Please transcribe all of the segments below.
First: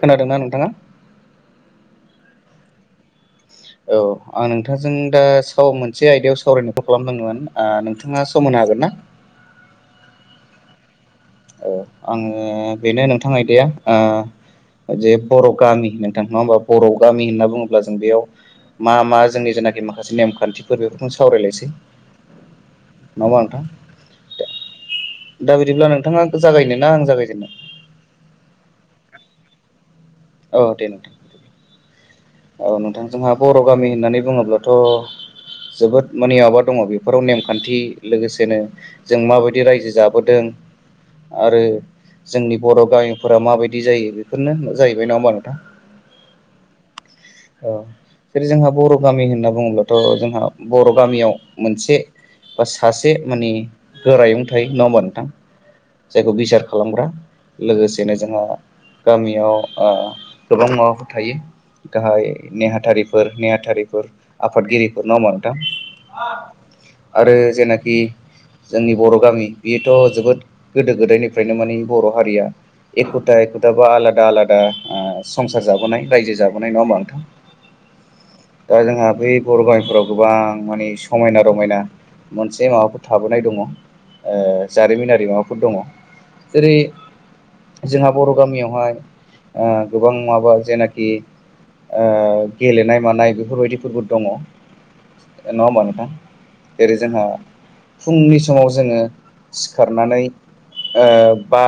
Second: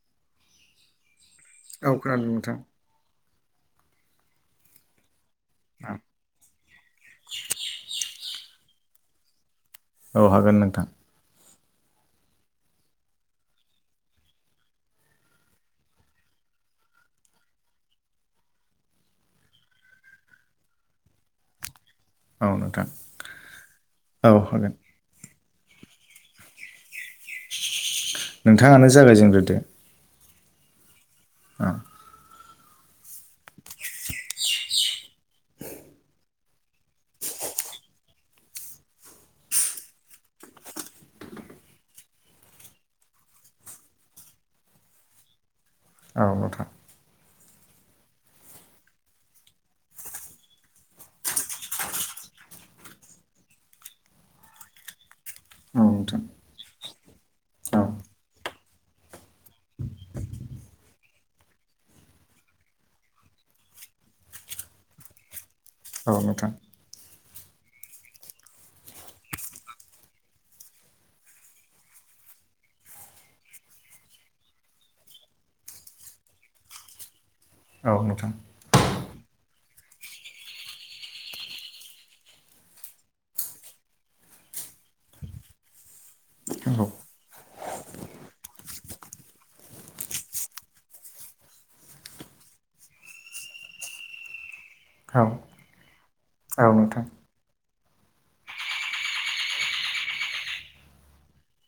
खोनादों ना नोंथाङा। औ खोनादों नोंथां। औ आं नोंथांजों दा स औ मोनसे आयदायाव सावरायनायखौ खालामदोंमोन नोंथाङा समायनो हागोन ना। औ हागोन नोंथां। औ आङो बेनो नोंथां आइदाया जे बर' गामि नोंथां नङा होमबा बर' गामि होनना बुङोब्ला जों बेयाव मा मा जोंनि जेनाखि माखासे नेमखान्थिफोर बेफोरखौनो सावरायलायसै औ नोंथां होमबा नोंथां औ हागोन। दा बिदिब्ला नोंथाङा जागायनो ना आं जागायजेननो। नोंथाङानो जागायजेनग्रोदो। औ दे नोंथां। अ। औ नोंथांजोंहा बर' गामि होननानै बुङोब्लाथ' जोबोद माने माबा दङ। बेफोराव नेमखान्थि लोगोसेनो जों माबायदि रायजो जाबोदों, आरो जोंनि बर' गामिफोरा माबायदि जायो बेफोरनो जाहैबाय नङा होमबा नोंथां औ नोंथां औ जेरै जोंहा बर' गामि होनना बुङोब्लाथ' जोंहा बर' गामियाव मोनसे। बा सासे माने गोरायुं थायो नङा होनबा नोंथां औ नोंथां जायखौ बिसार खालामग्रा औ लोगोसेनो जोंहा गामियाव गोबां माबाफोर थायो गाहाय नेहाथारिफोर नेहाथारिफोर आफादगिरिफोर नङा होनबा नोंथां औ नोंथां आरो जेनाखि जोंनि बर' गामि बेयोथ' जोबोद गोदो गोदायनिफ्रायनो माने बर' हारिया एखुथा एखुथा बा आलादा आलादा संसार जाबोनाय रायजो जाबाय नङा होनबा नोंथां औ नोंथां ओ जोंहा बै बर' गामिफोराव गोबां माने समायना रमायना मोनसे माबाफोर थाबोनाय दङ जारिमिनारि माबाफोर दङ। जेरै नंगौ जोंहा बर' गामियावहाय गोबां माबा जेनाखि गेलेनाय मानाय बेफोरबायदिफोरबो दङ औ नङा होमबा नोंथां औ जेरै नोंथां जोंहा फुंनि समाव जोङो सिखारनानै बा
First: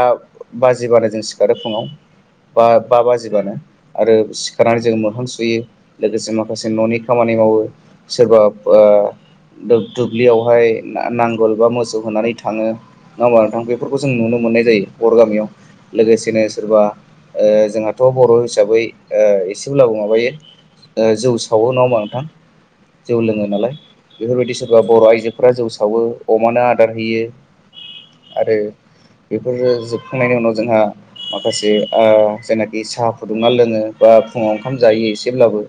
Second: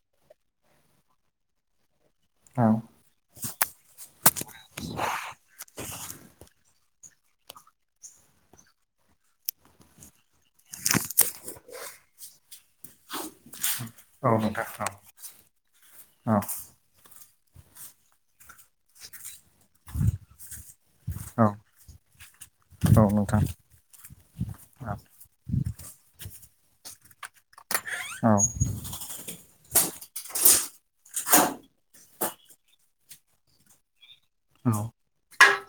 औ बा बाजिबानो आरो खारनानै जों मोखां सुयो लोगोसे माखासे न'नि खामानि मावो सोरबा दुब्लियावहाय नांगोल बा मोसौ होनानै थाङो नङा होनबा नोंथां बेफोरखौ जों औ नुनो नोंथां मोननाय जायो बर' गामियाव औ नोंथां औ लोगोसेनो सोरबा जोंहाथ' बर' हिसाबै एसेब्लाबो माबायो जौ औ नोंथां औ सावो नङा होमबा नोंथां औ नोंथां औ जौ नोंथां लोङो नालाय बेफोरबायदि सोरबा बर' आइजोफोरा जौ सावो अमानो आदार होयो आरो बेफोरो जोबखांनायनि उनाव जोंहा माखासे जायनाखि साहा फुदुंना लोङो बा फुङाव ओंखाम जायो एसेब्लाबो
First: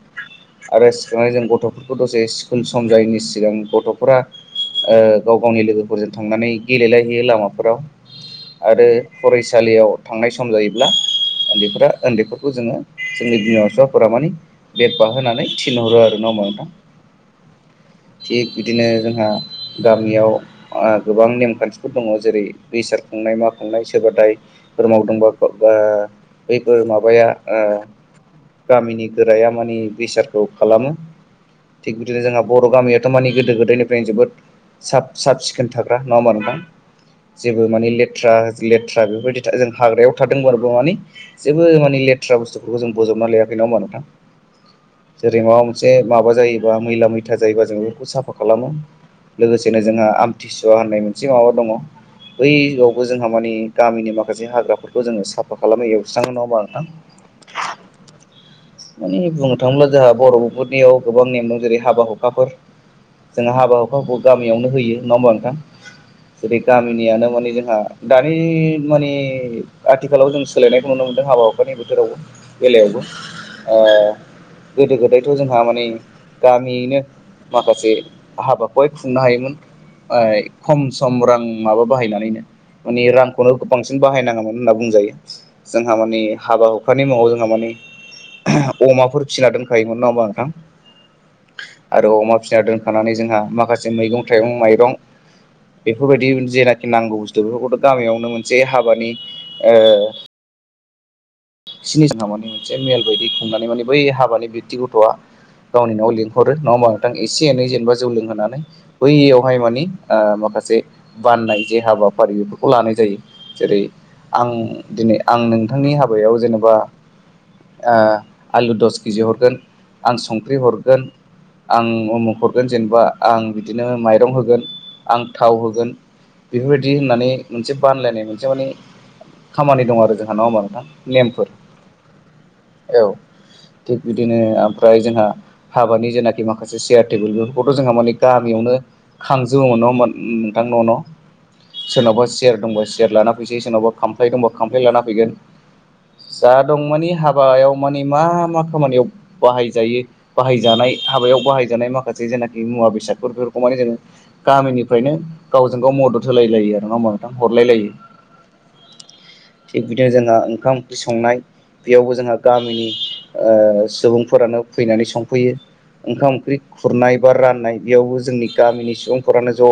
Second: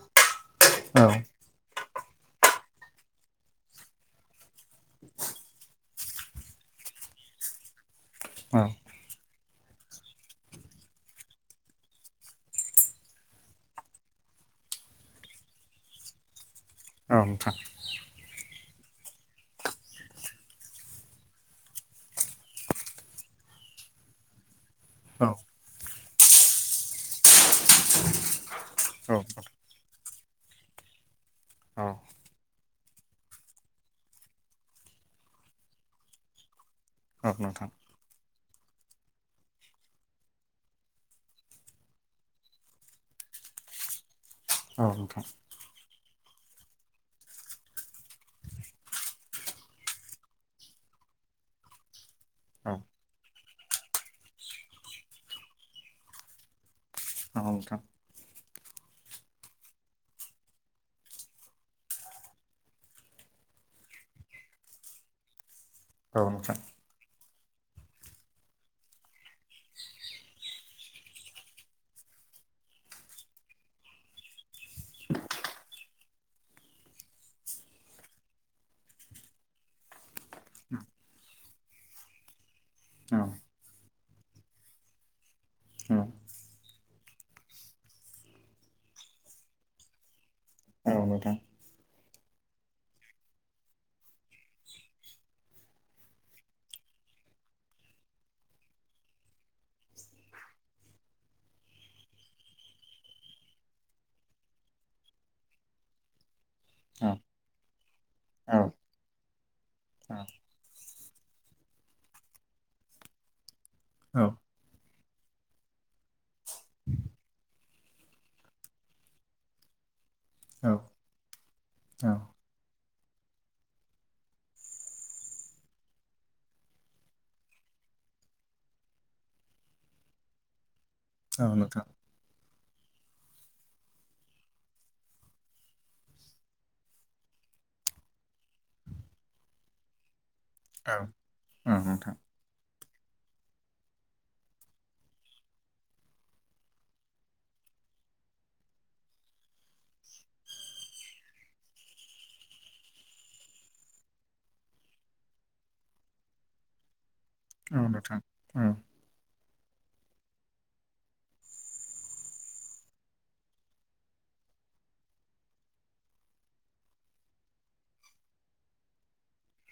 आरो सिखांनानै जों गथ'फोरखौ दसे स्कुल सम जायैनि सिगां गथ'फोरा गाव गावनि लोगोफोरजों थांनानै गेलेलायहैयो लामाफोराव। आरो फरायसालियाव थांनाय सम जायोब्ला उन्दैफोरा उन्दैफोरखौ जोङो जोंनि बिमा बिफाफोरा मानिे बेग बाहोनानै थिनहरो आरो नङा होमबा नोंथां था थिग बिदिनो जोंहा गामियाव गोबां नेमखान्थिफोर दङ जेरै दैसार खुंनाय मा खुंनाय सोरबा दाय फोर मावदोंबा बैफोर माबाया गामिनि गोराया माने बिसारखौ खालामो थिग बिदिनो जोंहा बर' गामियाथ' मानि गोदो गोदायनिफ्रायनो जोबोद साब साब सिखोन थाग्रा नङा होनबा नोंथां जेबो माने लेथ्रा लेथ्रा बेफोरबायदि जों हाग्रायाव थादोंबाबो माने। जेबो माने लेथ्रा बुस्थुफोरखौ जों बजबना लायाखै नङा होमबा नोंथां। औ जेरै माबा मोनसे माबा जायोबा मैला मैथा जायोबा जों बेफोरखौ साफा खालामो लोगोसेनो जोंहा आमथिसुवा होननाय मोनसे माबा दङ बैआवबो जोंहा मानिे गामिनि माखासे हाग्राफोरखौ जोङो साफा खालामो एवस्राङो नङा होनबा नोंथां। [unintelligible] माने बुंनो थाङोब्ला जोंहा बर'फोरनियाव गोबां नेम दं जेरै हाबा हुखाफोर जोंहा हाबा हुखाखौ गामियावनो होयो नङा होमबा नोंथां जेरै गामिनियानो माने जोंहा दानि माने आथिखालाव जों सोलायनायखौ नुनो मोन्दों हाबा हुफानि बोथोरावबो बेलायावबो गोदो गोदायथ' जोंहा माने गामियैनो। माखासे हाबाखौहाय खुंनो हायोमोन। खम सम रां माबा बाहायनानैनो मानानि रांखौनो बांसिन बाहायनाङामोन होनना बुंजायो जोंहा मानि हाबा हुखानि मुङाव जोंहा मानि अमाफोर फिना दोनखायोमोन नङा होमबा नोंथां। औ नोंथां। आरो अमा फिना दोनखानानै जोंहा माखासे मैगं थाइगं माइरं बेफोरबायदि जेनाखि नांगौ बुस्थु बेफोरखौथ' गामियावनो मोनसे हाबानि ओ सिनि साहा मानि मोनसे मेल बायदि खुंनानै माने बै हाबानि बेक्ति गथ'आ गावनि न'आव लिंहरो नङाोमा नोंथां एसे एनै जेनेबा जौ लोंहोनानै। बैयावहाय मानि माखासे बाननाय जे हाबाफारि बेफोरखौ लानाय जायो। जेरै आं दिनै आं नोंथांनि हाबायाव जेनेबा आलु दस केजि हरगोन आं संख्रि हरगोन आं उमुख हरगोन जेनेबा आं बिदिनो माइरं होगोन आं थाव होगोन बेफोरबायदि होननानै मोनसे बानलायनाय मोनसे माने खामानि दं आरो जों नंङा होमबा नोंथा नेमफोर औ नोंथां औ थिग बिदिनो ओमफ्राय जोंहा हाबानि जेनाखि माखासे सियार टेबोल बेफोरखौथ' जोंहा माने गामियावनो खांजोबोमोनोन नोंथां न' न'। औ औ नोंथां सोरनावबा सेर दंबा सयेर लाना फैसै सोरनावबा खामफ्लाय दंबा खामफ्लाय लाना फैगोन जा दं मानिे हाबायाव मानि मा मा खामानियाव बाहायजायो बाहायजानाय हाबायाव बाहायजानाय माखासे जेनाखि मुवा बेसादफोरखौ माने जोङो गामिनिफ्रायनो गावजों गाव मदद होलाय लायो आरो नङाहोमबा हरलाय औ लायो नोंथां औ थिग बिदिनो जोंहा ओंखाम। ओंख्रि संनाय बेयावबो जोंहा गामिनि सुबुंफोरानो फैनानै संफैयो ओंखाम ओंख्रि खुरनाय बा राननाय बेयावबो जोंनि गामिनि सुबुंफोरानो ज'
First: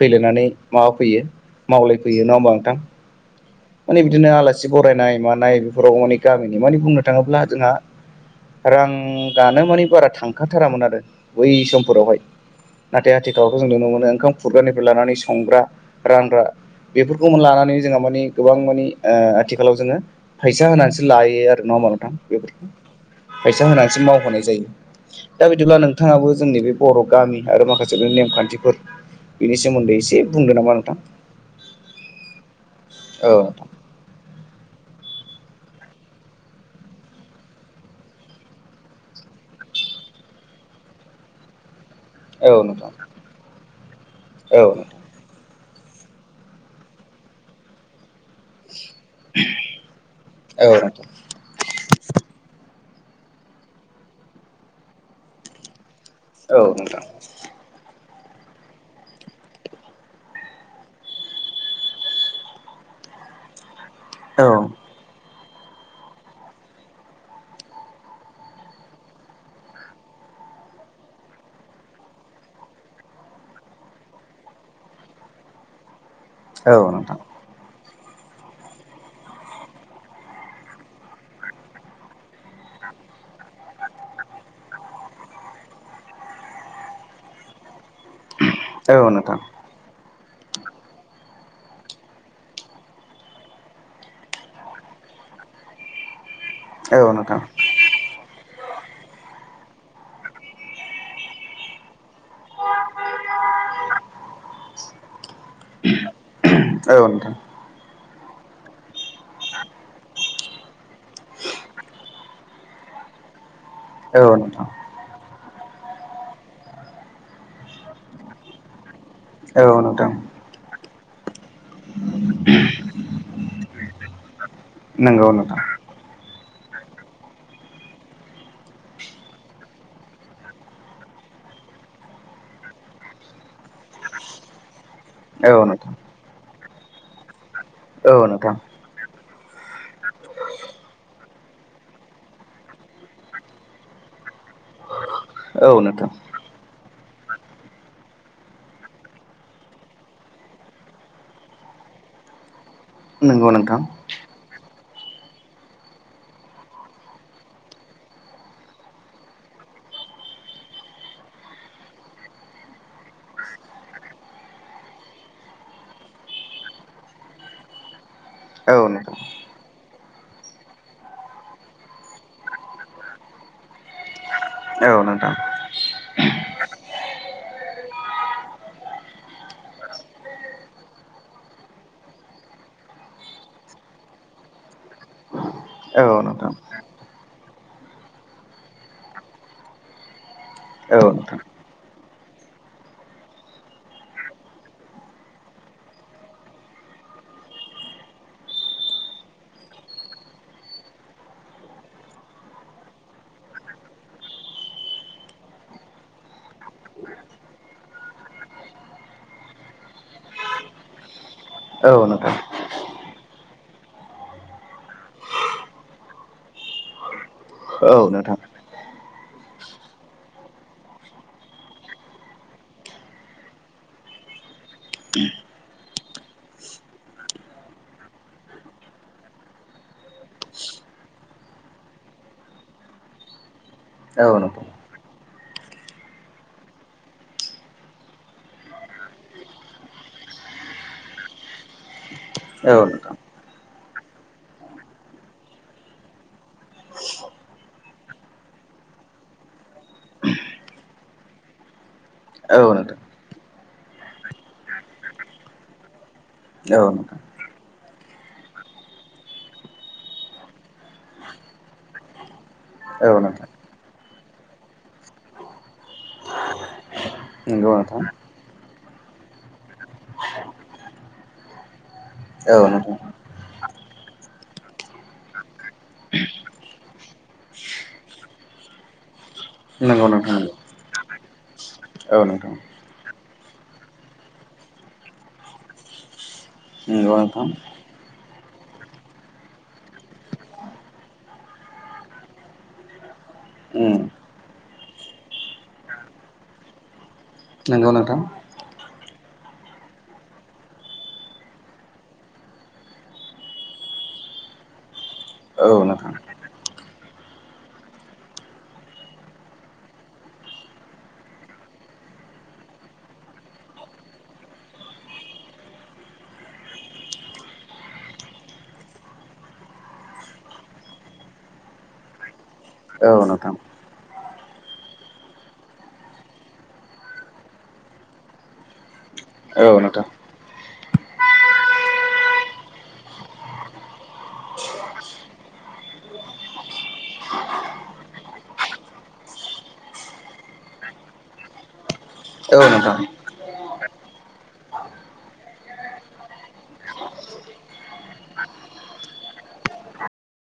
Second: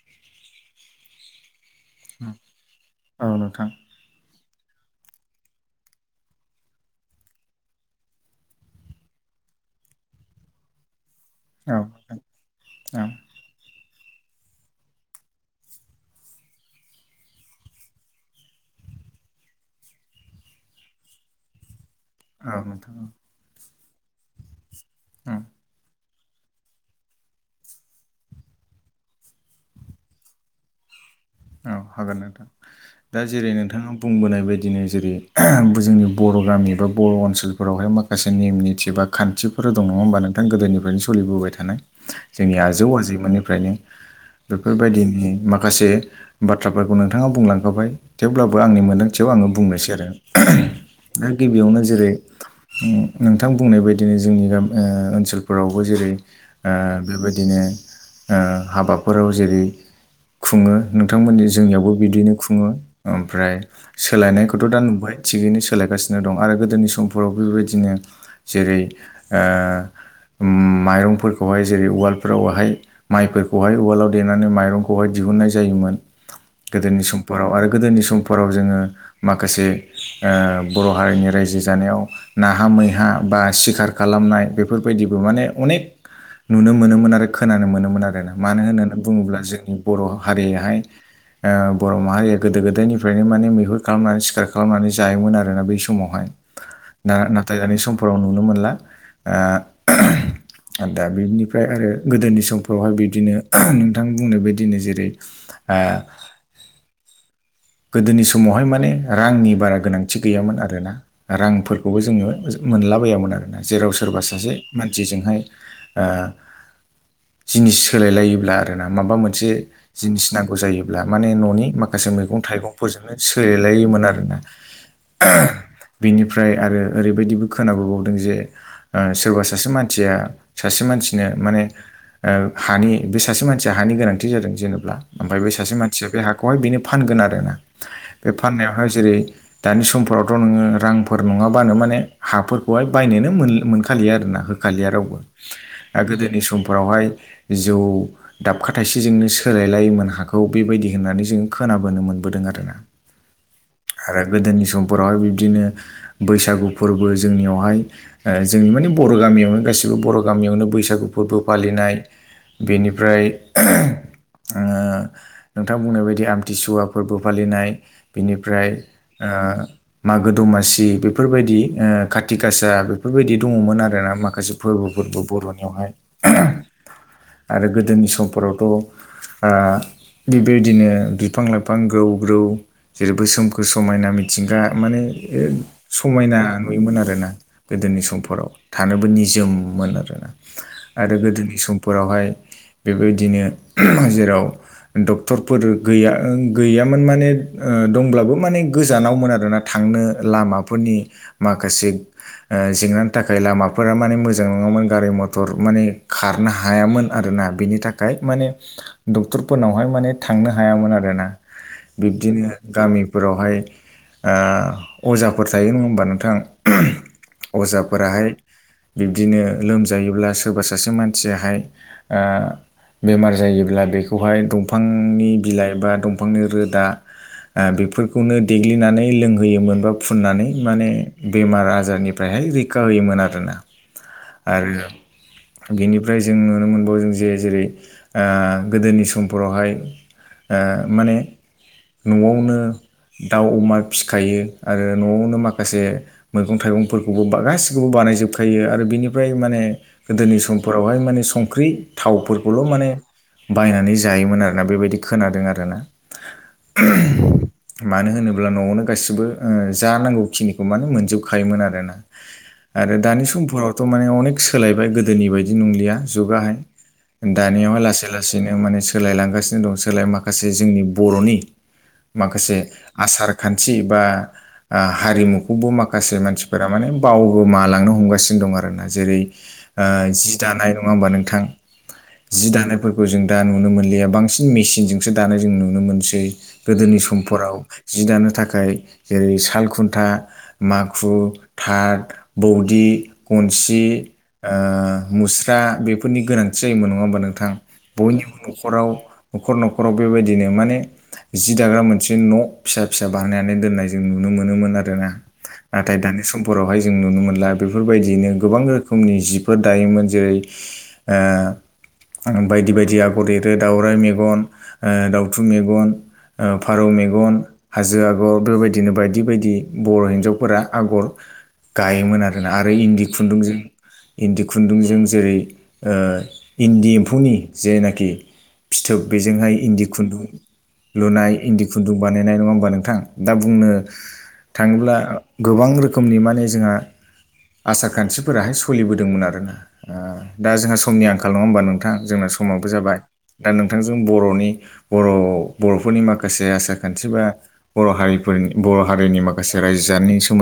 फैलायनानै माबा फैयो मावलायफैयो औ नङा होमबा नोंथां। औ नोंथां। माने बिदिनो आलासि बरायनाय मानाय बेफोराव माने गामिनि माने बुंनो थाङोब्ला जोंहा। रां गानो मानि बारा थांखाथारामोन आरो बै औ नोंथां समफोरावहाय औ नाथाय आथिखावथ' जों नुनो मोनो ओंखाम खुरग्रानिफ्राय लानानै संग्रा रानग्रा बेफोरखौ लानानै जोंहा माने गोबां मानिे आथिखालाव जोङो फैसा होनानैसो लायो आरो नङा होमबा नोंथां औ नोंथां बेफोरखौ फैसा होनानैसो मावहोनाय जायो। औ दा बिदिब्ला नोंथाङाबो जोंनि बे बर' गामि आरो माखासे नेमखान्थिफोर बिनि सोमोन्दै एसे बुंदो नामा नोंथां। औ हागोन नोंथां दा औ जेरै नोंथाङा बुंबोनाय बायदिनो जेरै जोंनि बर' गामि बा बर' ओनसोलफोरावहाय मा माखासे नेम निथि बा खान्थिफोर दं नङा होमबा नोंथां गोदोनिफ्रायनो सोलिबोबाय थानाय जोंनि औ आजौ नोंथां आजैमोननिफ्रायनो औ नोंथां बेफोरबायदिनि माखासे बाथ्राफोरखौ नोंथाङा बुंलांखाबाय थेवब्लाबो आंनि मोन्दांथियाव आङो बुंनोसै आरो। औ नोंथां दा गिबियावनो जेरै नोंथां बुंनाय बायदिनो जोंनि गामि ओनसोलफोरावबो जेरै औ नोंथां बेबायदिनो हाबाफोराव जेरै खुङो नोंथांमोननि जोंनियावबो बिदिनो खुङो ओमफ्राय सोलायनायखौथ' दा औ नुबाय थिगैनो सोलायगासिनो दं आरो गोदोनि समफोराव बेबायदिनो जेरै ओ माइरंफोरखौहाय जेरै उवालफोरावहाय माइफोरखौहाय उवालाव देनानै माइरंखौहाय दिहुननाय जायोमोन औ गोदोनि नोंथां समफोराव आरो गोदोनि समफोराव जोङो माखासे बर' हारिनि रायजो जानायाव नाहा मैहा बा सिखार खालामनाय बेफोरबायदिबो माने अनेक नुनो मोनोमोन आरो खोनानो मोनोमोन आरोना मानो होननानै औ नोंथां औ बुङोब्ला नोंथां जोंनि बर' हारियहाय ओ बर' माहारिया गोदो गोदायनिफ्रायनो माने मैहुर खालामनानै सिखार खालामनानै जायोमोन आरोना बै समावहाय औ दा नोंथां नाथाय दानि समफोराव नुनो मोनला ओ दा बेनिफ्राय आरो गोदोनि समफ्रावहाय बिदिनो नोंथां बुंनाय बदिनो जेरै आ औ गोदोनि समावहाय माने रांनि बारा गोनांथि गैयामोन आरोना रांफोरखौबो जोङो मोनला बयामोन आरोना जेराव सोरबा औ सासे नोंथां मान सिजोंहाय जिनिस सोलायलायोब्ला ना माबा मोनसे औ नोंथां जिनिस नांगौ जायोब्ला माने ननि माखासे मैगं थाइगंफोरजोंनो सेलायोमोन आरोना नंगौ नोंथां बिनिफ्राय आरो ओरैबायदिबो खोनाबोबावदों जे ओ सोरबा सासे मानसिया सासे मानसिनो माने ओ हानि बे सासे मानसिया हानि गोनांथि जादों जेनेब्ला ओमफ्राय बे औ सासे नोंथां मानसिया बे हाखौहाय बेनो फानगोन आरोना औ बे नोंथां फाननायावहाय जेरै दानि सम फोरावथ' नोङो रांफोर नङाबानो माने हाफोरखौहाय बायनोनो मोन-मोनखालियो आरो ना होखालिया रावबो औ दा नोंथां गोदोनि समफोरावहाय जौ दाबखा थाइसेजोंनो सोलायलायोमोन हाखौ बेबायदि होननानै जों खोनाबोनो मोन बोदों आरो ना नोंगौ नोंथां दा गोदोनि समफोरावहाय बिब्दिनो बैसागु फोरबो जोंनियावहाय ओ जोंनि मानि बर' गामियावनो गासैबो बर' गामियावनो बैसागु फोरबो फालिनाय बेनिफ्राय ओ नोंथां बुंनाय बायदि आमथि सुवा फोरबो फालिनाय बिनिफ्राय औ नोंथां आ मागो दमासि बेफोरबायदि ओ खाथि खाासा बेफोरबायदि दङमोन आरोना माखासे फोरबो औ फोरबो नोंथां बर'नियावहाय [inaudible] आरो गोदोनि समफोरावथ' आ बिबायदिनो बिफां लाइफां फां ग्रौग्रौ जेरै बोसोमखोर समायना मिथिंगा माने ओ औ समायना नोंथां नुयोमोन आरोना गोदोनि समफोराव थानोबो निजोममोन आरोना औ आरो नोंथां गोदोनि समफोरावहाय बेबायदिनो जेराव डक्टरफोर गैया ओ गैयामोन माने दंब्लाबो माने गोजानावमोन आरोना थांनो लामाफोरनि माखासे ओ जेंनानि थाखाय लामाफोरा माने मोजां नङामोन गारि मथर माने खारनो हायामोन आरो ना बिनि थाखाय माने डक्टरफोरनावहाय माने थांनो हायामोन आरोना औ नोंथां बिब्दिनो गामिफोरावहाय आ अजाफोर थायो नङा होमबा नोंथां औ अजाफोराहाय नोंथां बिब्दिनो लोमजायोब्ला सोरबा सासे मानसियाहाय ओ बेमार जायोब्ला बेखौहाय दंफांनि बिलाइ बा दंफांनि रोदा आं बेफोरखौनो देग्लिनानै लोंहोयोमोन बा फुननानै माने बेमार आजारनिफ्रायहाय रैख खा होयोमोन आरोना औ नोंथां बिनिफ्राय जों नुनो मोनबावो जों जे जेरै आ गोदोनि समफोरावहाय आ माने न'आवनो औ नोंथां दाउ अमा फिखायो आरो न'आवनो माखासे मैगं थाइगंफोरखौबो बा गासिखौबो बानायजोबखायो आरो बिनिफ्राय माने गोदोनि समफोरावहाय माने संख्रि थावफोरखौल' औ माने नोंथां बायनानै जायोमोन आरोना बेबायदि खोनादों आरोना। औ मानो होनोब्ला न'आवनो गाससिबो जानांगौ खिनिखौ मानो मोनजोबखायोमोन आरोना। आरो औ दानि नोंथां समफोरावथ' माने अनेक सोलायबाय गोदोनि बायदि नंलिया जुगाहाय। औ नोंथां नंगौ दानियावहाय नोंथां लासै लासैनो माने सोलायलांगासिनो दं सोलाय माखासे जोंनि बर'नि माखासे औ नोंथां आसार खान्थि बा हारिमुखौबो माखासे मानसिफोरा माने बावगोमालांनो हमगासिनो दं आरोना जेरै नंगौ जि नोंथां नंगौ दानाय नङा होमबा नोंथां? औ जि नोंथां दानायफोरखौ जों दा नुनो मोनलिया बांसिन मेसिन जों दानाय जों नुनो मोनसै गोदोनि नंगौ नोंथां समफोराव जि दानो थाखाय जेरै साल खुन्था माखु, थाथ, बौदि, गनसि ओ मुस्रा बेफोरनि गोनांथि जायोमोन नङा होमबा नों थां? नंगौ नोंथां बयनिबो न'खराव न'खर न'खराव बेबायदिनो माने जि दाग्रा मोनसे न' फिसा फिसा बानायनानै दोननाय जों नुनो मोनोमोन आरोना। औ नाथाय नोंथां दानि समफोरावहाय जों नुनो मोनला बेफोरबायदियैनो गोबां रोखोमनि जिफोर दायोमोन जेरै बायदि बायदि आगर एरो दाउराइ मेगन दाउथु मेगन, फारौ मेगन हाजो आगर बेबायदिनो बायदि बायदि बर' हिन्जावफोरा आगर गायोमोन आरो ना आरो इन्दि औ नोंथां खुन्दुंजों इन्दि खुन्दुंजों जेरै इन्दि एम्फौनि जेनाखि फिथोब बेजोंहाय औ इन्दि नोंथां खुन्दुं लुनाय इन्दि खुन्दुं बानायनाय नङा होमबा नोंथां? दा बुंनो थाङोब्ला गोबां रोखोमनि माने जोंहा आसार खान्थिफोराहाय सोलिबोदोंमोन आरोना। दा जोंहा समनि आंखाल नङा होमबा नोंथां जोंना समाबो औ जाबाय नोंथां दा नोंथांजों बर'नि बर' बर'फोरनि माखासे आसार खान्थि बा बर' हारिफोरनि बर' हारिनि माखासे रायजो जानायनि सोमोन